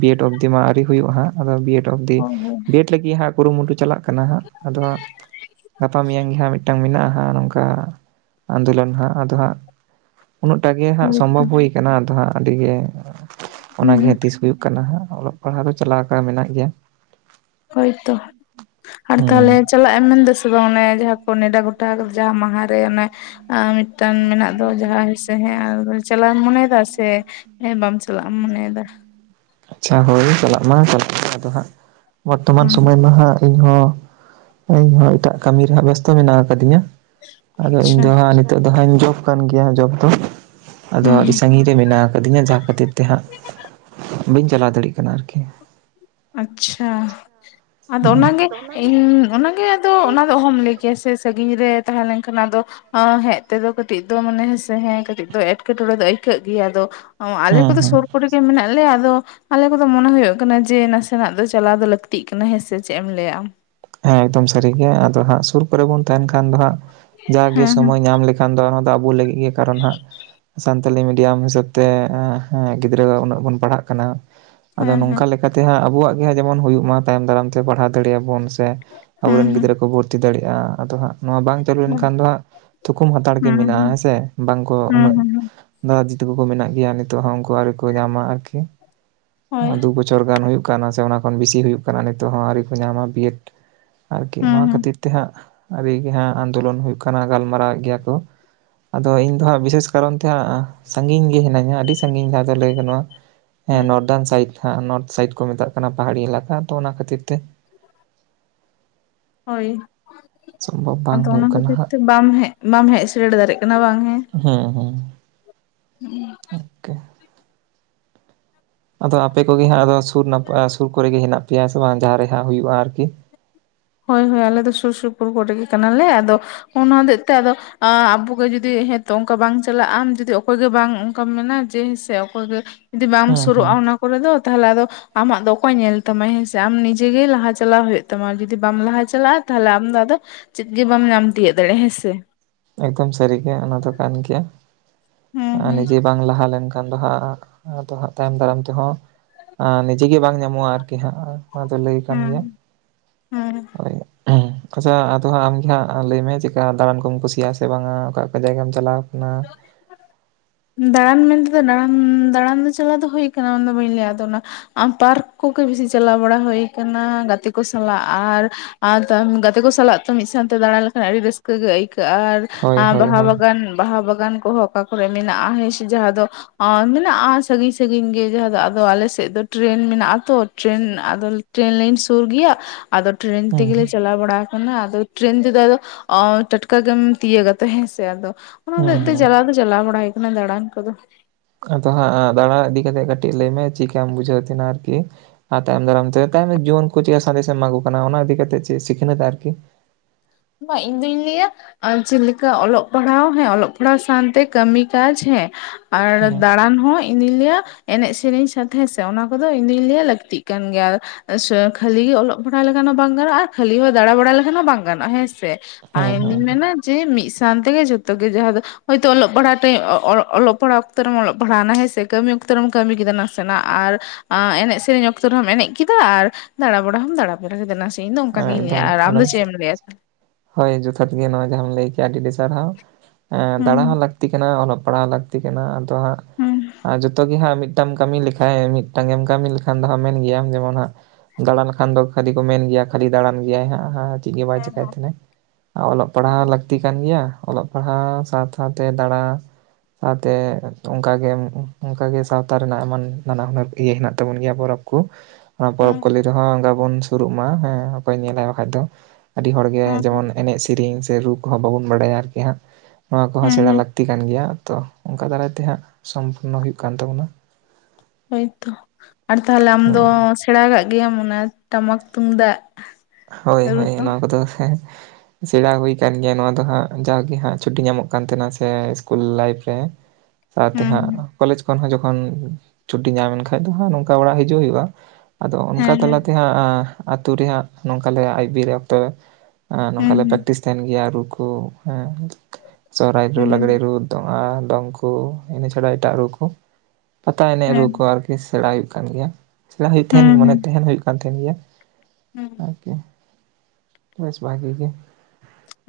ᱵᱤᱮᱰ ᱚᱵᱫᱤ ᱢᱟ ᱟᱹᱣᱨᱤ ᱦᱩᱭᱩᱜᱼᱟ ᱦᱟᱸᱜ, ᱟᱫᱚ ᱵᱤᱮᱰ ᱚᱯᱷᱫᱤ, ᱦᱳᱭ ᱦᱳᱭ ᱵᱤᱮᱰ ᱞᱟᱹᱜᱤᱫ ᱦᱟᱸᱜ ᱠᱩᱨᱩᱢᱩᱴᱩ ᱪᱟᱞᱟᱜ ᱠᱟᱱᱟ ᱦᱟᱸᱜ, ᱟᱫᱚ ᱦᱟᱸᱜ ᱜᱟᱯᱟ ᱢᱮᱭᱟᱝ ᱜᱮ ᱦᱟᱸᱜ ᱢᱤᱫᱴᱟᱝ ᱢᱮᱱᱟᱜᱼᱟ ᱦᱟᱸᱜ ᱱᱚᱝᱠᱟ ᱟᱱᱫᱳᱞᱚᱱ ᱦᱟᱸᱜ, ᱟᱫᱚ ᱦᱟᱸᱜ ᱩᱱᱟᱹᱜ ᱴᱟᱜ ᱜᱮ ᱦᱟᱸᱜ ᱦᱳᱭᱛᱚ ᱥᱚᱢᱵᱷᱚᱵᱽ ᱦᱩᱭ ᱠᱟᱱᱟ ᱟᱫᱚ ᱦᱟᱸᱜ ᱟᱹᱰᱤ ᱜᱮ, ᱦᱩᱸ ᱚᱱᱟᱜᱮ ᱦᱩᱸ ᱦᱟᱸᱜ ᱛᱤᱥ ᱦᱩᱭᱩᱜ ᱠᱟᱱᱟ ᱦᱟᱸᱜ, ᱚᱞᱚᱜ ᱯᱟᱲᱦᱟᱜ ᱫᱚ ᱪᱟᱞᱟᱣ ᱟᱠᱟ ᱢᱮᱱᱟᱜ ᱜᱮᱭᱟ᱾ ᱦᱳᱭ ᱛᱚ, ᱟᱨ ᱛᱟᱦᱚᱞᱮ ᱦᱮᱸ ᱪᱟᱞᱟᱜ ᱮᱢ ᱢᱮᱱᱫᱟ ᱥᱮ ᱵᱟᱝ ᱚᱱᱮ ᱡᱟᱦᱟᱸ ᱠᱚ ᱱᱮᱰᱟ ᱜᱩᱴᱟ ᱟᱠᱟᱫ ᱡᱟᱦᱟᱸ ᱢᱟᱦᱟ ᱨᱮ ᱚᱱᱮ ᱟ ᱢᱤᱫᱴᱟᱝ ᱢᱮᱱᱟᱜ ᱫᱚ ᱡᱟᱦᱟᱸᱭ ᱦᱮᱸ ᱥᱮ ᱦᱮᱸ ᱪᱟᱞᱟᱣ ᱮᱢ ᱢᱚᱱᱮᱭᱮᱫᱟ ᱥᱮ ᱦᱮᱸ ᱵᱟᱢ ᱪᱟᱞᱟᱜ ᱟᱢ ᱢᱚᱱᱮᱭᱮᱫᱟ? ᱟᱪᱪᱷᱟ [inaudible] ᱪᱟᱞᱟᱜ ᱢᱟ [inaudible] ᱟᱫᱚ ᱦᱟᱸᱜ ᱵᱚᱨᱛᱚᱢᱟᱱ ᱦᱩᱸ ᱥᱚᱢᱚᱭ ᱢᱟ ᱦᱟᱸᱜ ᱤᱧᱦᱚᱸ, ᱤᱧᱦᱚᱸ ᱮᱴᱟᱜ ᱠᱟᱢᱤ ᱨᱮᱱᱟᱜ ᱵᱮᱥᱛᱚ ᱢᱮᱱᱟᱜ ᱟᱠᱟᱫᱤᱧᱟ, ᱟᱫᱚ ᱤᱧ ᱟᱪᱪᱷᱟ ᱫᱚ ᱦᱟᱸᱜ ᱱᱤᱛᱚᱜ ᱫᱚ ᱦᱟᱸᱜ ᱡᱚᱵ ᱠᱟᱱ ᱜᱮᱭᱟ ᱦᱟᱸᱜ ᱡᱚᱵ ᱫᱚ, ᱟᱫᱚ ᱦᱩᱸ ᱟᱹᱰᱤ ᱦᱩᱸ ᱥᱟᱺᱜᱤᱧ ᱨᱮ ᱢᱮᱱᱟᱜ ᱟᱠᱟᱫᱤᱧᱟ ᱡᱟᱦᱟᱸ ᱠᱷᱟᱹᱛᱤᱨ ᱛᱮ ᱦᱟᱸᱜ ᱵᱟᱹᱧ ᱪᱟᱞᱟᱣ ᱫᱟᱲᱮᱜ ᱠᱟᱱᱟ ᱟᱨᱠᱤ᱾ ᱟᱪᱪᱷᱟ, ᱟᱫᱚ ᱦᱩᱸ ᱚᱱᱟ ᱜᱮ ᱤᱧ ᱚᱱᱟ ᱜᱮ ᱟᱫᱚ ᱚᱱᱟ ᱫᱚ ᱚᱦᱚᱢ ᱞᱟᱹᱭ ᱠᱮᱭᱟ ᱥᱮ ᱥᱟᱺᱜᱤᱧ ᱨᱮ ᱛᱟᱦᱮᱸ ᱞᱮᱝᱠᱷᱟᱱ ᱟᱫᱚ ᱟᱻ ᱦᱮᱡ ᱛᱮᱫᱚ ᱠᱟᱹᱴᱤᱡ ᱫᱚ ᱢᱟᱱᱮ ᱦᱮᱸ ᱥᱮ ᱦᱮᱸ ᱠᱟᱹᱴᱤᱡ ᱫᱚ ᱮᱸᱴᱠᱮᱴᱚᱬᱮ ᱫᱚ ᱟᱹᱭᱠᱟᱹᱜ ᱜᱮᱭᱟ ᱟᱫᱚ ᱚ ᱟᱞᱮ ᱦᱩᱸ ᱠᱚᱫᱚ ᱦᱩᱸ ᱥᱩᱨ ᱠᱚᱨᱮ ᱜᱮ ᱢᱮᱱᱟᱜ ᱞᱮᱭᱟ ᱟᱫᱚ, ᱟᱞᱮ ᱠᱚᱫᱚ ᱢᱚᱱᱮ ᱦᱩᱭᱩᱜ ᱠᱟᱱᱟ ᱡᱮ ᱱᱟ ᱥᱮᱱᱟᱜ ᱫᱚ ᱪᱟᱞᱟᱣ ᱫᱚ ᱞᱟᱹᱠᱛᱤᱜ ᱠᱟᱱᱟ ᱦᱮᱸ ᱥᱮ ᱪᱮᱫ ᱮᱢ ᱞᱟᱹᱭᱟ ᱟᱢ? ᱦᱮᱸ ᱮᱠᱫᱚᱢ ᱥᱟᱹᱨᱤ ᱜᱮ ᱟᱫᱚ ᱦᱟᱸᱜ ᱥᱩᱨ ᱠᱚᱨᱮ ᱵᱚᱱ ᱛᱟᱦᱮᱸᱱ ᱠᱷᱟᱱ ᱫᱚ ᱦᱟᱸᱜ, ᱡᱟᱜᱮ ᱦᱮᱸ ᱦᱮᱸ ᱥᱚᱢᱚᱭ ᱧᱟᱢ ᱞᱮ ᱠᱷᱟᱱ ᱫᱚ ᱚᱱᱟ ᱫᱚ ᱟᱵᱩ ᱞᱟᱹᱜᱤᱫ ᱜᱤ ᱠᱟᱨᱚᱱ ᱦᱟᱸᱜ ᱥᱟᱱᱛᱟᱞᱤ ᱢᱤᱰᱤᱭᱟᱢ ᱦᱤᱥᱟᱹᱵ ᱛᱮ ᱜᱤᱫᱽᱨᱟᱹ ᱩᱱᱟᱹᱜ ᱵᱩᱱ ᱯᱟᱲᱦᱟᱜ ᱠᱟᱱᱟ, ᱟᱫᱚ ᱦᱮᱸ ᱦᱮᱸ ᱱᱚᱝᱠᱟ ᱞᱮᱠᱟᱛᱮ ᱦᱟᱸᱜ ᱟᱵᱩᱣᱟᱜ ᱜᱮ ᱦᱟᱸᱜ ᱡᱮᱢᱚᱱ ᱦᱩᱭᱩᱜ ᱢᱟ ᱛᱟᱭᱚᱢ ᱫᱟᱨᱟᱢ ᱛᱮ ᱯᱟᱲᱦᱟᱣ ᱫᱟᱲᱮᱭᱟᱵᱩᱱ ᱥᱮ ᱦᱩᱸ ᱟᱵᱩᱨᱮᱱ ᱦᱩᱸ ᱜᱤᱫᱽᱨᱟᱹ ᱠᱚ ᱵᱷᱚᱨᱛᱤ ᱫᱟᱲᱮᱭᱟᱜᱼᱟ, ᱟᱫᱚ ᱦᱟᱸᱜ ᱱᱚᱣᱟ ᱵᱟᱝ ᱪᱟᱹᱞᱩ ᱞᱮᱱ ᱠᱷᱟᱱ ᱫᱚ ᱦᱟᱸᱜ ᱛᱷᱩᱠᱩᱢ ᱦᱟᱛᱟᱲ ᱜᱮ ᱦᱩᱸ ᱦᱩᱸ ᱢᱮᱱᱟᱜᱼᱟ ᱦᱮᱸᱥᱮ? ᱵᱟᱝᱠᱚ ᱩᱱᱟᱹᱜ ᱦᱩᱸ ᱦᱩᱸ ᱦᱩᱸ ᱫᱟᱫᱟ ᱡᱤ ᱛᱟᱹᱠᱚ ᱠᱩ ᱢᱮᱱᱟᱜ ᱜᱮᱭᱟ ᱱᱤᱛᱚᱜ ᱦᱚᱸ ᱩᱱᱠᱩ ᱟᱣᱨᱤ ᱠᱩ ᱧᱟᱢᱟ ᱟᱨᱠᱤ ᱦᱳᱭ ᱦᱩᱸ ᱫᱩ ᱵᱚᱪᱷᱚᱨ ᱜᱟᱱ ᱦᱩᱭᱩᱜ ᱠᱟᱱᱟ ᱥᱮ ᱚᱱᱟ ᱠᱷᱚᱱ ᱵᱤᱥᱤ ᱦᱩᱭᱩᱜ ᱠᱟᱱᱟ ᱱᱤᱛᱚᱜ ᱦᱚᱸ ᱟᱣᱨᱤ ᱠᱚ ᱧᱟᱢᱟ ᱵᱮᱭᱴ ᱟᱨᱠᱤ ᱦᱩᱸ ᱱᱚᱣᱟ ᱦᱩᱸ ᱠᱷᱟᱹᱛᱤᱨ ᱛᱮ ᱦᱟᱸᱜ ᱟᱹᱰᱤ ᱜᱮ ᱦᱟᱸᱜ ᱟᱱᱫᱳᱞᱚᱱ ᱦᱩᱭᱩᱜ ᱠᱟᱱᱟ ᱜᱟᱞᱢᱟᱨᱟᱣᱼᱮᱫ ᱜᱮᱭᱟ ᱠᱚ᱾ ᱟᱫᱚ ᱤᱧ ᱫᱚ ᱦᱟᱸᱜ ᱵᱤᱥᱮᱥ ᱠᱟᱨᱚᱱ ᱛᱮ ᱦᱟᱸᱜ ᱥᱟᱺᱜᱤᱧ ᱜᱤ ᱦᱤᱱᱟᱹᱧᱟ ᱟᱹᱰᱤ ᱥᱟᱺᱜᱤᱧ ᱡᱟᱦᱟᱸ ᱫᱚ ᱞᱟᱹᱭ ᱜᱟᱱᱚᱜᱼᱟ, ᱦᱮᱸ ᱦᱩᱸ ᱱᱚᱨᱫᱟᱱ ᱥᱟᱭᱤᱰ ᱱᱚᱨᱛᱷ ᱥᱟᱭᱤᱰ ᱠᱩ ᱢᱮᱛᱟᱜ ᱠᱟᱱᱟ ᱯᱟᱦᱟᱲᱤ ᱮᱞᱟᱠᱟ ᱛᱚ ᱚᱱᱟ ᱠᱷᱟᱹᱛᱤᱨ ᱛᱮ ᱦᱳᱭ ᱥᱚᱢᱵᱷᱚᱵ ᱵᱟᱝ ᱟᱫᱚ ᱚᱱᱟ ᱦᱩᱭᱩᱜ ᱠᱟᱱᱟ ᱠᱷᱟᱹᱛᱤᱨ ᱦᱟᱸᱜ ᱛᱮ ᱵᱟᱢ ᱵᱟᱢ ᱦᱮᱡ ᱥᱮᱰᱮᱨ ᱫᱟᱲᱮᱭᱟᱜ ᱠᱟᱱᱟ ᱵᱟᱝ ᱦᱮᱸ? ᱦᱩᱸ ᱦᱩᱸ᱾ ᱦᱮᱸ᱾ ᱟᱫᱚ ᱟᱯᱮ ᱠᱚᱜᱮ ᱦᱟᱸᱜ ᱟᱫᱚ ᱥᱩᱨ, ᱥᱩᱨ ᱠᱚᱨᱮᱜ ᱜᱮ ᱦᱮᱸᱱᱟᱜ ᱯᱮᱭᱟ ᱥᱮ ᱵᱟᱝ ᱡᱟᱦᱟᱸ ᱨᱮ ᱦᱟᱸᱜ ᱦᱩᱭᱩᱜᱼᱟ ᱟᱨᱠᱤ᱾ ᱦᱳᱭ, ᱦᱳᱭ ᱟᱞᱮ ᱫᱚ ᱥᱩᱨ ᱥᱩᱯᱩᱨ ᱠᱚᱨᱮ ᱜᱮ ᱠᱟᱱᱟᱞᱮ ᱟᱫᱚ ᱚᱱᱟ ᱦᱚᱛᱮᱜ ᱛᱮ ᱟᱫᱚ ᱟᱸ ᱟᱵᱩᱜᱮ ᱡᱩᱫᱤ ᱦᱮᱸᱛᱚ ᱚᱱᱠᱟ ᱵᱟᱝ ᱪᱟᱞᱟᱜ ᱟᱢ ᱡᱩᱫᱤ ᱚᱠᱚᱭ ᱜᱮ ᱵᱟᱝ ᱚᱱᱠᱟᱢ ᱢᱮᱱᱟ ᱡᱮᱸ ᱥᱮ ᱚᱠᱚᱭ ᱜᱮ ᱡᱩᱫᱤ ᱵᱟᱢ ᱦᱩᱸ ᱥᱩᱨᱩᱜᱼᱟ ᱦᱩᱸ ᱚᱱᱟ ᱠᱚᱨᱮ ᱫᱚ, ᱛᱟᱦᱞᱮ ᱟᱫᱚ ᱟᱢᱟᱜ ᱫᱚ ᱚᱠᱚᱭ ᱧᱮᱞ ᱛᱟᱢᱟ ᱦᱮᱸᱥᱮ ᱟᱢ ᱱᱤᱡᱮ ᱜᱮ ᱞᱟᱦᱟ ᱪᱟᱞᱟᱣ ᱦᱩᱭᱩᱜ ᱛᱟᱢᱟ, ᱡᱩ ᱫᱤ ᱵᱟᱢ ᱞᱟᱦᱟ ᱪᱟᱞᱟᱜᱼᱟ ᱛᱟᱦᱚᱞᱮ ᱟᱢ ᱫᱚ ᱟᱫᱚ ᱪᱮᱫ ᱜᱮ ᱵᱟᱢ ᱧᱟᱢ ᱛᱤᱭᱟᱹᱜ ᱫᱟᱲᱮᱭᱟᱜᱼᱟ ᱦᱮᱸᱥᱮ᱾ ᱮᱠᱫᱚᱢ ᱥᱟᱹᱨᱤ ᱜᱮ ᱚᱱᱟ ᱫᱚ ᱠᱟᱱ ᱜᱮᱭᱟ, ᱦᱩᱸ ᱟ ᱦᱩᱸ ᱱᱤᱡᱮ ᱵᱟᱝ ᱞᱟᱦᱟ ᱞᱮᱱ ᱠᱷᱟᱱ ᱫᱚ ᱦᱟᱸᱜ ᱟᱫᱚ ᱦᱟᱸᱜ ᱛᱟᱭᱚᱢ ᱫᱟᱨᱟᱢ ᱛᱮᱦᱚᱸ ᱟᱸ ᱱᱤᱡᱮ ᱜᱮ ᱵᱟᱝ ᱧᱟᱢᱚᱜᱼᱟ ᱟᱨᱠᱤ ᱦᱟᱸᱜ᱾ ᱚᱱᱟ ᱫᱚ ᱞᱟᱹᱭ ᱠᱟᱱ ᱦᱩᱸ ᱜᱮᱭᱟ ᱦᱩᱸ [inaudible] ᱦᱩᱸ ᱟᱪᱪᱷᱟ ᱟᱫᱚ ᱦᱟᱸᱜ ᱟᱢ ᱜᱮ ᱦᱟᱸᱜ ᱞᱟᱹᱭ ᱢᱮ ᱪᱮᱠᱟ ᱫᱟᱬᱟᱱ ᱠᱚᱢ ᱠᱩᱥᱤᱭᱟ ᱥᱮ ᱵᱟᱝᱟ ᱚᱠᱟ ᱚᱠᱟ ᱡᱟᱭᱜᱟᱢ ᱪᱟᱞᱟᱣ ᱠᱟᱱᱟ? ᱫᱟᱬᱟᱱ ᱢᱮᱱᱛᱮ ᱫᱚ ᱫᱟᱬᱟᱱ ᱫᱟᱬᱟᱱ ᱫᱚ ᱪᱟᱞᱟᱣ ᱫᱚ ᱦᱩᱭ ᱠᱟᱱᱟ ᱚᱱᱟ ᱫᱚ ᱵᱟᱹᱧ ᱞᱟᱹᱭᱟ ᱟᱫᱚ ᱚᱱᱟ ᱟᱢ ᱯᱟᱨᱠ ᱠᱩᱜᱤ ᱵᱮᱥᱤ ᱪᱟᱞᱟᱣ ᱵᱟᱲᱟ ᱦᱩᱭ ᱠᱟᱱᱟ ᱜᱟᱛᱮ ᱠᱚ ᱥᱟᱞᱟᱜ, ᱟᱨ ᱟᱨ ᱛᱟᱭᱚᱢ ᱜᱟᱛᱮ ᱠᱚ ᱥᱟᱞᱟᱜ ᱛᱚ ᱢᱤᱫ ᱥᱟᱶᱛᱮ ᱫᱟᱬᱟ ᱞᱮᱠᱷᱟᱱ ᱟᱹᱰᱤ ᱨᱟᱹᱥᱠᱟᱹ ᱜᱮ ᱟᱹᱭᱠᱟᱹᱜᱼᱟ᱾ ᱟ ᱦᱳᱭ ᱦᱳᱭ ᱵᱟᱦᱟ ᱦᱳᱭ ᱵᱟᱜᱟᱱ, ᱵᱟᱦᱟ ᱵᱟᱜᱟᱱ ᱠᱚᱦᱚᱸ ᱚᱠᱟ ᱠᱚᱨᱮ ᱢᱮᱱᱟᱜᱼᱟ ᱦᱮᱸᱥᱮ ᱡᱟᱦᱟᱸ ᱫᱚ ᱟ ᱢᱮᱱᱟᱜᱼᱟ ᱥᱟᱺᱜᱤᱧ ᱥᱟᱺᱜᱤᱧ ᱜᱮ ᱡᱟᱦᱟᱸ ᱫᱚ ᱟᱫᱚ ᱟᱞᱮ ᱥᱮᱫ ᱫᱚ ᱴᱨᱮᱹᱱ ᱢᱮᱱᱟᱜ ᱟᱛᱚ ᱴᱨᱮᱱ ᱟᱫᱚ ᱴᱨᱮᱱ ᱞᱟᱭᱤᱱ ᱥᱩᱨ ᱜᱤᱭᱟ ᱟᱫᱚ ᱴᱨᱮᱱ ᱛᱮ ᱦᱩᱸ ᱜᱮ ᱪᱟᱞᱟᱣ ᱵᱟᱲᱟ ᱠᱟᱱᱟ ᱟᱫᱚ ᱴᱨᱮᱱ ᱛᱮᱫᱚ ᱴᱟᱴᱠᱟ ᱜᱮᱢ ᱛᱤᱭᱟᱹᱜᱼᱟ ᱛᱮ ᱦᱮᱸᱥᱮ? ᱟᱫᱚ ᱚᱱᱟ ᱠᱟᱹᱡ ᱦᱩᱸ ᱛᱮ ᱦᱩᱸ ᱪᱟᱞᱟᱣ ᱫᱚ ᱪᱟᱞᱟᱣ ᱵᱟᱲᱟ ᱠᱟᱱᱟ ᱫᱟᱬᱟᱱ ᱠᱩᱫᱚ᱾ ᱟᱫᱚ ᱦᱟᱸᱜ ᱫᱟᱬᱟ ᱤᱫᱤ ᱠᱟᱛᱮᱜ ᱠᱟᱹᱴᱤᱡ ᱞᱟᱹᱭ ᱢᱮ ᱪᱤᱠᱠᱟᱢ ᱵᱩᱡᱷᱟᱹᱣ ᱛᱟᱦᱤᱱᱟ ᱟᱨᱠᱤ᱾ ᱟᱨ ᱛᱟᱭᱚᱢ ᱫᱟᱨᱟᱢ ᱛᱟᱭᱚᱢ ᱡᱩᱣᱟᱹᱱ ᱠᱩ ᱪᱮᱫ ᱥᱟᱸᱫᱮᱥᱮ ᱮᱢ ᱟᱢᱟ ᱠᱚ ᱠᱟᱱᱟ ᱚᱱᱟ ᱤᱫᱤ ᱠᱟᱛᱮ ᱪᱮᱫ ᱥᱤᱠᱷᱱᱟᱹᱛ ᱟᱨᱠᱤ᱾ ᱵᱟ ᱤᱧ ᱫᱩᱧ ᱞᱟᱹᱭᱟ ᱟ ᱪᱮᱫᱞᱤᱠᱟ ᱚᱞᱚᱜ ᱯᱟᱲᱦᱟᱣ ᱦᱮᱸ ᱚᱞᱚᱜ ᱯᱟᱲᱦᱟᱣ ᱥᱟᱶᱛᱮ ᱠᱟᱹᱢᱤ ᱠᱟᱡᱽ ᱦᱮᱸ, ᱟᱨ ᱦᱩᱸ ᱫᱟᱬᱟᱱ ᱦᱚᱸ ᱤᱧᱦᱩᱧ ᱞᱟᱹᱭᱟ ᱮᱱᱮᱡ ᱥᱮᱨᱮᱧ ᱥᱟᱶᱛᱮ ᱦᱮᱸ ᱥᱮ ᱚᱱᱟ ᱠᱚᱫᱚ ᱤᱧᱫᱚᱧ ᱞᱟᱹᱭ ᱞᱟᱹᱠᱛᱤᱜ ᱠᱟᱱ ᱜᱮᱭᱟ ᱾ ᱥᱚ ᱠᱷᱟᱹᱞᱤ ᱜᱮ ᱚᱞᱚᱜ ᱯᱟᱲᱦᱟᱣ ᱞᱮᱠᱷᱟᱱ ᱦᱚᱸ ᱵᱟᱝ ᱜᱟᱱᱚᱜᱼᱟ ᱟᱨ ᱠᱷᱟᱹᱞᱤ ᱦᱚᱸ ᱫᱟᱬᱟ ᱵᱟᱲᱟᱭ ᱞᱮᱠᱷᱟᱱ ᱦᱚᱸ ᱵᱟᱝ ᱜᱟᱱᱼᱟ ᱦᱮᱸ ᱥᱮ ᱟᱨ ᱦᱩᱸ ᱦᱩᱸ ᱤᱧᱫᱩᱧ ᱢᱮᱱᱟ ᱡᱮ ᱢᱤᱫ ᱥᱟᱶ ᱛᱮᱜᱮ ᱡᱷᱚᱛᱚ ᱜᱮ ᱡᱟᱦᱟᱸ ᱫᱚ ᱦᱳᱭᱛᱳ ᱚᱞᱚᱜ ᱯᱟᱲᱦᱟᱜ ᱛᱮ ᱚ ᱚ ᱚᱞᱚᱜ ᱯᱟᱲᱦᱟᱜ ᱚᱠᱛᱚ ᱨᱮᱢ ᱚᱞᱚᱜ ᱯᱟᱲᱦᱟᱣᱱᱟ ᱦᱮᱸᱥᱮ ᱠᱟᱹᱢᱤ ᱚᱠᱛᱚ ᱨᱮᱢ ᱠᱟᱹᱢᱤ ᱠᱮᱫᱟ ᱱᱟᱥᱮᱱᱟᱜ ᱟᱨ ᱟ ᱮᱱᱮᱡ ᱥᱮᱨᱮᱧ ᱚᱠᱛᱚ ᱨᱮᱦᱚᱢ ᱮᱱᱮᱡ ᱠᱮᱫᱟ ᱟᱨ ᱫᱟᱬᱟᱵᱟᱲᱟ ᱦᱚᱢ ᱫᱟᱬᱟ ᱵᱟ ᱵᱟᱲᱟ ᱠᱮᱫᱟ ᱱᱟᱥᱮ ᱤᱧ ᱫᱚ ᱚᱱᱠᱟᱜᱮᱧ ᱞᱟᱹᱭᱟ, ᱮᱠᱫᱚᱢ ᱟᱢ ᱫᱚ ᱮᱠᱫᱚᱢ ᱪᱮᱜ ᱞᱟᱹᱭᱟ? ᱦᱳᱭ ᱡᱚᱛᱷᱟᱛ ᱜᱮ ᱱᱚᱣᱟ ᱡᱟᱦᱟᱸᱟᱢ ᱞᱟᱹᱭ ᱠᱮᱜᱼᱟ ᱟᱹᱰᱤ ᱟᱹᱰᱤ ᱥᱟᱨᱦᱟᱣ ᱾ ᱫᱟᱬᱟ ᱦᱩᱸ ᱦᱚᱸ ᱞᱟᱹᱠᱛᱤ ᱠᱟᱱᱟ ᱚᱞᱚᱜ ᱯᱟᱲᱦᱟᱣ ᱞᱟᱹᱠᱛᱤ ᱠᱟᱱᱟ ᱟᱫᱚ ᱦᱟᱸᱜ ᱦᱩᱸ ᱡᱚᱛᱚ ᱜᱮ ᱦᱟᱸᱜ, ᱢᱤᱫᱴᱟᱝ ᱮᱢ ᱠᱟᱹᱢᱤ ᱞᱮᱠᱷᱟᱡ ᱢᱤᱫᱴᱟᱝᱢ ᱠᱟᱹᱢᱤ ᱞᱮᱠᱷᱟᱱ ᱫᱚ ᱦᱟᱸᱜ ᱢᱮᱱ ᱜᱮᱭᱟᱢ ᱡᱮᱢᱚᱱ ᱦᱟᱸᱜ, ᱫᱟᱬᱟᱱ ᱠᱷᱟᱱ ᱫᱚ ᱠᱷᱟᱞᱤ ᱠᱚ ᱢᱮᱱ ᱜᱮᱭᱟ ᱠᱷᱟᱹᱞᱤ ᱫᱟᱬᱟᱱ ᱜᱮᱭᱟᱭ ᱦᱟᱸᱜ ᱦᱟᱸᱪᱮᱫ ᱜᱮ ᱵᱟᱭ ᱪᱮᱠᱟᱭ ᱛᱟᱦᱮᱱ ᱟᱨ ᱚᱞᱚᱜ ᱯᱟᱲᱦᱟᱜ ᱞᱟ ᱠ ᱛᱤ ᱠᱟᱱ ᱜᱮᱭᱟ ᱚᱞᱚᱜ ᱯᱟᱲᱦᱟᱶ ᱥᱟᱶ ᱥᱟᱶᱛᱮ ᱫᱟᱬᱟ ᱾ ᱥᱟᱶᱛᱮ ᱚᱝᱠᱟᱜᱮ ᱚᱝᱠᱟᱜᱮ ᱥᱟᱶᱛᱟ ᱨᱮᱱᱟᱜ ᱮᱢᱟᱱ ᱱᱟᱱᱟ ᱦᱩᱱᱟᱹᱨ ᱤᱭᱟᱹ ᱦᱮᱱᱟᱜ ᱛᱟᱵᱚᱱ ᱜᱮᱭᱟ ᱯᱚᱨᱚᱵᱽ ᱠᱚ ᱚᱱᱟ ᱯᱚᱨᱚᱵᱽ ᱦᱩᱸ ᱠᱚᱞᱤ ᱨᱮᱦᱚᱸ ᱚᱝᱠᱟ ᱵᱩᱱ ᱥᱳᱨᱳᱜ ᱢᱟ ᱦᱮᱸ ᱾ ᱚᱠᱚᱭ ᱧᱮᱞᱟᱭ ᱵᱟᱠᱷᱟᱡ ᱫᱚ ᱟᱹᱰᱤ ᱦᱚᱲᱜᱮ ᱦᱩᱸ ᱡᱮᱢᱚᱱ ᱦᱩᱸ ᱮᱱᱮᱡ ᱥᱮᱹᱨᱮᱹᱧ ᱥᱮ ᱨᱩᱯ ᱾ ᱠᱚᱦᱚᱸ ᱵᱟᱵᱚᱱ ᱵᱟᱲᱟᱭᱟ ᱟᱨᱠᱤ ᱦᱟᱸᱜ ᱱᱚᱣᱟ ᱠᱚᱦᱚᱸ ᱦᱩᱸ ᱥᱮᱬᱟ ᱦᱩᱸ ᱞᱟᱹᱠᱛᱤ ᱠᱟᱱ ᱜᱮᱭᱟ ᱛᱚ ᱾ ᱚᱝᱠᱟ ᱫᱟᱨᱟᱭ ᱛᱮ ᱦᱟᱸᱜ ᱥᱚᱢᱯᱩᱨᱱᱚ ᱦᱩᱭᱩᱜ ᱠᱟᱱ ᱛᱟᱵᱚᱱᱟ ᱾ ᱦᱩᱸ ᱥᱮᱲᱟ ᱠᱟᱜ ᱜᱮᱭᱟᱢ ᱚᱱᱟ ᱴᱟᱢᱟᱠ ᱛᱩᱢᱫᱟᱜ? ᱦᱳᱭ ᱨᱩ ᱦᱳᱭ ᱠᱚ ᱱᱚᱣᱟ ᱠᱚᱫᱚ ᱷᱮᱦ-ᱥ-ᱮ ᱥᱮᱬᱟ ᱦᱩᱭ ᱟᱠᱟᱱ ᱜᱮᱭᱟ ᱱᱚᱣᱟ ᱫᱚ ᱦᱟᱸᱜ ᱡᱟᱣᱟᱜᱮ ᱦᱟᱸᱜ ᱪᱷᱩᱴᱤ ᱧᱟᱢᱚᱜ ᱠᱟᱱ ᱛᱟᱦᱮᱱᱟ ᱥᱮ ᱤᱥᱠᱩᱞ ᱞᱟᱭᱤᱯᱷ ᱨᱮ ᱾ [unintelligible] ᱥᱚ----ᱼᱼᱼᱼᱼᱼ-ᱼᱚ ᱾ ᱥᱟᱶᱛᱮ ᱦᱩᱸ ᱦᱟᱸᱜ ᱦᱩᱸ ᱠᱚᱞᱮᱡᱷ ᱠᱷᱚᱱ ᱦᱚᱸ ᱡᱚᱠᱷᱚᱱ ᱪᱷᱩᱴᱤ ᱧᱟᱢᱱ ᱠᱷᱟᱡ ᱫᱚ ᱦᱟᱸᱜ ᱱᱚᱝᱠᱟ ᱚᱲᱟᱜ ᱦᱤᱡᱩᱜ ᱦᱩᱭᱩᱜᱼᱟ ᱾ ᱟᱫᱚ ᱚᱱᱠᱟ ᱦᱮᱸ ᱦᱮᱸ ᱛᱟᱞᱟᱛᱮ ᱦᱟᱸᱜ ᱟᱛᱩᱨᱮ ᱦᱟᱸᱜ ᱱᱚᱝᱠᱟ ᱞᱮ ᱟᱭᱵᱤᱨ ᱚᱠᱛᱚ ᱟᱸ ᱱᱚᱝᱠᱟ ᱦᱩᱸ ᱞᱮ ᱦᱩᱸ ᱯᱮᱠᱴᱤᱥ ᱛᱟᱦᱮᱱ ᱜᱮᱭᱟ ᱨᱩ ᱠᱚ ᱦᱮᱸ ᱥᱚᱦᱨᱟᱭ ᱨᱩ, ᱦᱩᱸ ᱞᱟᱜᱽᱲᱮ ᱨᱩ ᱾ ᱫᱚᱝᱼᱟ ᱫᱚᱝ ᱠᱚ ᱤᱱᱟᱹ ᱪᱷᱟᱲᱟ ᱮᱴᱟᱜ ᱨᱩ ᱠᱚ ᱯᱟᱛᱟ ᱮᱱᱮᱡ ᱨᱩ ᱠᱚ ᱦᱮᱸ ᱟᱨᱠᱤ ᱾ ᱥᱮᱬᱟ ᱦᱳᱭᱳᱜ ᱠᱟᱱ ᱜᱮᱭᱟ ᱥᱮᱬᱟ ᱦᱳᱭᱳᱜ ᱛᱟᱦᱮᱸᱱ ᱦᱩᱸ ᱢᱟᱱᱮ ᱦᱩᱸ ᱛᱟᱦᱮᱱ ᱦᱳᱭᱳᱜ ᱠᱟᱱ ᱛᱟᱦᱮᱱ ᱜᱮᱭᱟ ᱾ ᱦᱩᱸ ᱾ ᱟᱪ-ᱪᱷᱟ ᱵᱮᱹᱥ ᱵᱷᱟᱜᱮᱹ ᱜᱮ ᱾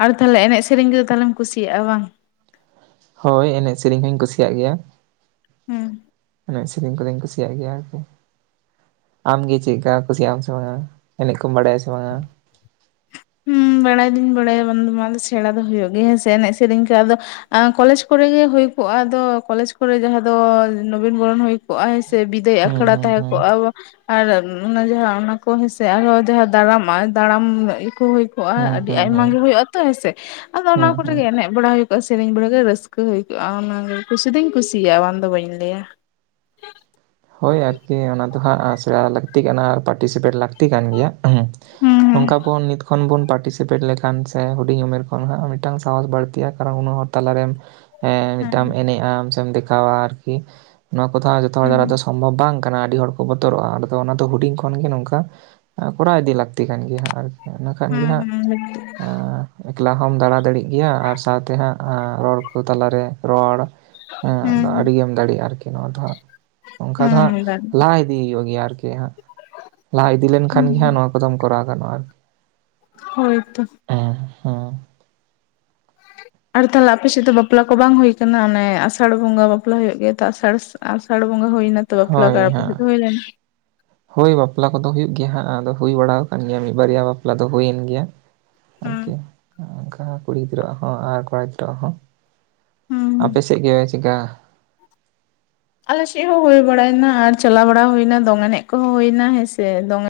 ᱟᱨ ᱛᱟᱞᱦᱮ ᱮᱱᱮᱡ ᱥᱮᱹᱨᱮᱹᱧ ᱠᱚᱫᱚ ᱛᱟᱦᱞᱮᱢ ᱠᱩᱥᱤᱭᱟᱜᱼᱟ ᱵᱟᱝ? ᱦᱳᱭ ᱮᱱᱮᱡ ᱥᱮᱹᱨᱮᱹᱧ ᱦᱚᱧ ᱠᱩᱥᱤᱭᱟᱜ ᱜᱮᱭᱟ ᱾ ᱦᱮᱸ ᱾ ᱮᱱᱮᱡ ᱥᱮᱹᱨᱮᱹᱧ ᱠᱚᱫᱚᱧ ᱠᱩᱥᱤᱭᱟᱜ ᱜᱮᱭᱟ ᱟᱨᱠᱤ ᱾ ᱟᱢᱜᱮ ᱪᱮᱫ ᱞᱮᱠᱟ ᱠᱩᱥᱤᱭᱟᱜ ᱟᱢ ᱥᱮ ᱵᱟᱝᱟ ᱮᱱᱮᱡ ᱠᱚᱢ ᱵᱟᱰᱟᱭᱟ ᱥᱮ ᱵᱟᱝᱟ? ᱦᱩᱸ ᱵᱟᱲᱟᱭ ᱫᱩᱧ ᱵᱟᱲᱟᱭᱟ ᱵᱟᱝᱫᱚ ᱵᱟᱝ ᱥᱮᱲᱟ ᱫᱚ ᱦᱩᱭᱩᱜ ᱜᱮᱭᱟ ᱦᱮᱸᱥ ᱮᱱᱮᱡ ᱥᱮᱹᱨᱮᱹᱧ ᱠᱚ ᱟᱫᱚ ᱠᱚᱞᱮᱡᱽ ᱠᱚᱨᱮᱜᱮ ᱦᱳᱭ ᱠᱚᱜᱼᱟ ᱟᱫᱚ ᱠᱚᱞᱮᱡᱽ ᱠᱚᱨᱮ ᱡᱟᱦᱟᱸ ᱫᱚ ᱱᱚᱵᱤᱱ ᱵᱚᱨᱚᱱ ᱦᱳᱭ ᱠᱚᱜᱼᱟᱭ ᱥᱮ ᱵᱤᱫᱟᱹᱭ ᱦᱩᱸ ᱟᱠᱷᱲᱟ ᱦᱩᱸ ᱛᱟᱦᱮᱸ ᱦᱩᱸ ᱠᱚᱜᱼᱟ ᱾ ᱟᱨ ᱚᱱᱟ ᱡᱟᱦᱟᱸ ᱚᱱᱟ ᱠᱚ ᱦᱮᱸᱥᱮ ᱟᱨᱦᱚᱸ ᱡᱟᱦᱟᱸ ᱫᱟᱨᱟᱢᱼᱟ ᱫᱟᱲᱟᱢ ᱠᱚ ᱦᱩᱭ ᱠᱚᱜᱼ ᱠᱚᱜ-ᱟ ᱦᱩᱸ ᱟᱹᱰᱤ ᱦᱩᱸ ᱟᱭᱢᱟ ᱦᱩᱸ ᱜᱮ ᱦᱳᱭᱳᱜᱼᱟ ᱛᱚ ᱦᱮᱸᱥᱮ? ᱟᱫᱚ ᱚᱱᱟ ᱦᱩᱸ ᱠᱚᱨᱮᱜ ᱦᱩᱸ ᱜᱮ ᱮᱱᱮᱡ ᱵᱟᱲᱟ ᱦᱳᱭ-ᱠᱚᱜᱼᱟ ᱥᱮᱹᱨᱮᱹᱧ ᱵᱟᱲᱟ ᱜᱮ ᱨᱟᱹᱥᱠᱟᱹ ᱦᱩᱭ ᱠᱚᱜᱼᱟ ᱚᱱᱟᱜᱮ ᱠᱩᱥᱤ ᱛᱤᱧ ᱠᱩᱥᱤᱭᱟᱜᱼᱟ ᱵᱟᱝᱫᱚ ᱵᱟᱹᱧ ᱞᱟᱹᱭ ᱟ ᱾ ᱦᱳᱭ ᱟᱨᱠᱤ ᱚᱱᱟ ᱫᱚ ᱦᱟᱸᱜ ᱥᱮᱬᱟ ᱞᱟᱹᱠᱛᱤᱜ ᱠᱟᱱᱟ ᱯᱟᱴᱤᱥᱤᱯᱮᱴ ᱞᱟᱹᱠᱛᱤ ᱠᱟᱱ ᱜᱮᱭᱟ ᱾ ᱮᱸᱷᱮᱸᱦ, ᱚᱝᱠᱟ ᱦᱩᱸ ᱵᱚᱱ ᱱᱤᱛ ᱠᱷᱚᱱ ᱵᱚᱱ ᱯᱟᱴᱤᱥ ᱥᱤᱯᱮᱴ ᱞᱮᱠᱷᱟᱱ ᱥᱮ ᱦᱩᱰᱤᱧ ᱩᱢᱮᱹᱨ ᱠᱷᱚᱱ ᱦᱟᱸᱜ ᱢᱤᱫᱴᱟᱝ ᱥᱟᱦᱚᱥ ᱵᱟᱹᱲᱛᱤᱜᱼᱟ ᱠᱟᱨᱚᱱ ᱩᱱᱟᱹᱜ ᱦᱚᱲ ᱛᱟᱞᱟᱨᱮᱢ ᱦᱮᱸ ᱦᱩᱸ ᱢᱤᱫᱴᱟᱢ ᱮᱱᱮᱡ ᱟᱢ ᱥᱮᱢ ᱫᱮᱠᱷᱟᱣᱟ ᱟᱨᱠᱤ ᱱᱚᱶᱟ ᱠᱚᱫᱚ ᱦᱟᱸᱜ ᱡᱚᱛᱚ ᱦᱚᱲ ᱫᱟᱨᱟᱭ ᱛᱮ ᱦᱮᱸ ᱥ ᱚᱢᱵᱷᱚᱵᱷ ᱵᱟᱝ ᱠᱟᱱᱟ ᱟᱰᱤ ᱦᱚᱲ ᱠᱚ ᱵᱚᱛᱚᱨᱚᱜᱼᱟ ᱟᱫᱚ ᱚᱱᱟ ᱫᱚ ᱦᱩᱰᱤᱧ ᱠᱷᱚᱱ ᱜᱮ ᱱᱚᱝᱠᱟ ᱠᱚᱨᱟᱣ ᱤᱫᱤ ᱞᱟᱠᱛᱤ ᱠᱟᱱ ᱜᱮᱭᱟ ᱦᱟᱸᱜ ᱟᱨᱠᱤ ᱤᱱᱟᱹᱠᱷᱟᱱ ᱜᱮ ᱦᱮᱸ ᱦᱟᱸᱜ ᱟ ᱮᱠᱞᱟ ᱦᱚᱢ ᱫᱟᱬᱟ ᱫᱟᱲᱮᱜ ᱜᱮᱭᱟ ᱟᱨ ᱥᱟᱶᱛᱮ ᱦᱟᱸᱜ ᱨᱚᱲ ᱠᱚ ᱛᱟᱞᱟᱨᱮ ᱨᱚᱲ ᱦᱮᱸ ᱟᱫᱚ ᱟᱰᱤ ᱜᱮᱢ ᱫᱟᱲᱮᱭᱟᱜᱼᱟ ᱟᱨᱠᱤ ᱱᱚᱣᱟ ᱫᱚ ᱦᱟᱸᱜ ᱚᱝᱠᱟ ᱫᱚ ᱦᱟᱸᱜ ᱦᱮᱸ ᱦᱮᱸ ᱞᱟᱦᱟ ᱤᱫᱤ ᱦᱳᱭᱳᱜ ᱜᱮᱭᱟ ᱟᱨᱠᱤ ᱛᱮ ᱦᱟᱸᱜ ᱞᱟᱦᱟ ᱤᱫᱤ ᱞᱮᱱᱠᱷᱟᱱ ᱜᱮ ᱦᱟᱸᱜ ᱦᱮᱸ ᱱᱚᱣᱟ ᱠᱚᱫᱚᱢ ᱠᱚᱨᱟᱣ ᱜᱟᱱᱚᱜᱼᱟ ᱟᱨᱠᱤ ᱴᱷᱤᱝ-ᱚᱜ, ᱦᱳᱭ ᱛᱚ ᱾ ᱦᱮᱸ ᱦᱮᱸ ᱟᱨ ᱛᱟᱞᱦᱮ ᱟᱯᱮᱥᱮᱫ ᱫᱚ ᱵᱟᱯᱞᱟ ᱠᱚ ᱵᱟᱝ ᱦᱳᱭ ᱟᱠᱟᱱᱟ ᱚᱱᱮ ᱟᱥᱟᱲ ᱵᱚᱸᱜᱟ ᱵᱟᱯᱞᱟ ᱦᱳᱭᱳᱜ ᱜᱮᱭᱟ ᱛᱚ ᱟᱥᱟᱲ ᱟᱥᱟᱲ ᱵᱚᱸᱜᱟ ᱦᱳᱭᱱᱟ ᱛ ᱦᱳᱭ ᱦᱮᱸ ᱾ ᱦᱳᱭ ᱵᱟᱯᱞᱟ ᱠᱚᱫᱚ ᱦᱩᱭᱩᱜ ᱜᱮᱭᱟ ᱦᱟᱸᱜ, ᱟᱫᱚ ᱦᱩᱭ ᱵᱟᱲᱟ ᱟᱠᱟᱱ ᱜᱮᱭᱟ ᱢᱤᱫ ᱵᱟᱨᱭᱟ ᱵᱟᱯᱞᱟ ᱫᱚ ᱦᱩᱭᱮᱱ ᱜᱮᱭᱟ ᱾ ᱦᱩᱸ ᱟᱨᱠᱤ ᱚᱱᱠᱟ ᱠᱩᱲᱤ ᱜᱤᱫᱽᱨᱟᱹᱣᱟᱜ ᱦᱚᱸ, ᱟᱨ ᱠᱚᱲᱟ ᱜᱤᱫᱽᱨᱟᱹᱣᱟᱜ ᱦᱚᱸ ᱦᱩᱸ ᱾ ᱦᱩᱸ ᱟᱯᱮ ᱥᱮᱫ ᱜᱮ ᱪᱤᱠᱟ? ᱟᱞᱮ ᱥᱮᱫ ᱦᱚᱸ ᱦᱩᱭ ᱵᱟᱲᱟᱭᱱᱟ, ᱟᱨ ᱪᱟᱞᱟᱣ ᱵᱟᱲᱟ ᱦᱩᱭᱱᱟ ᱫᱚᱝ ᱮᱱᱮᱡ ᱠᱚᱦᱚᱸ ᱦᱩᱭᱱᱟ ᱦᱮᱸᱥᱮ ᱫᱚᱝ ᱮᱱᱼᱼ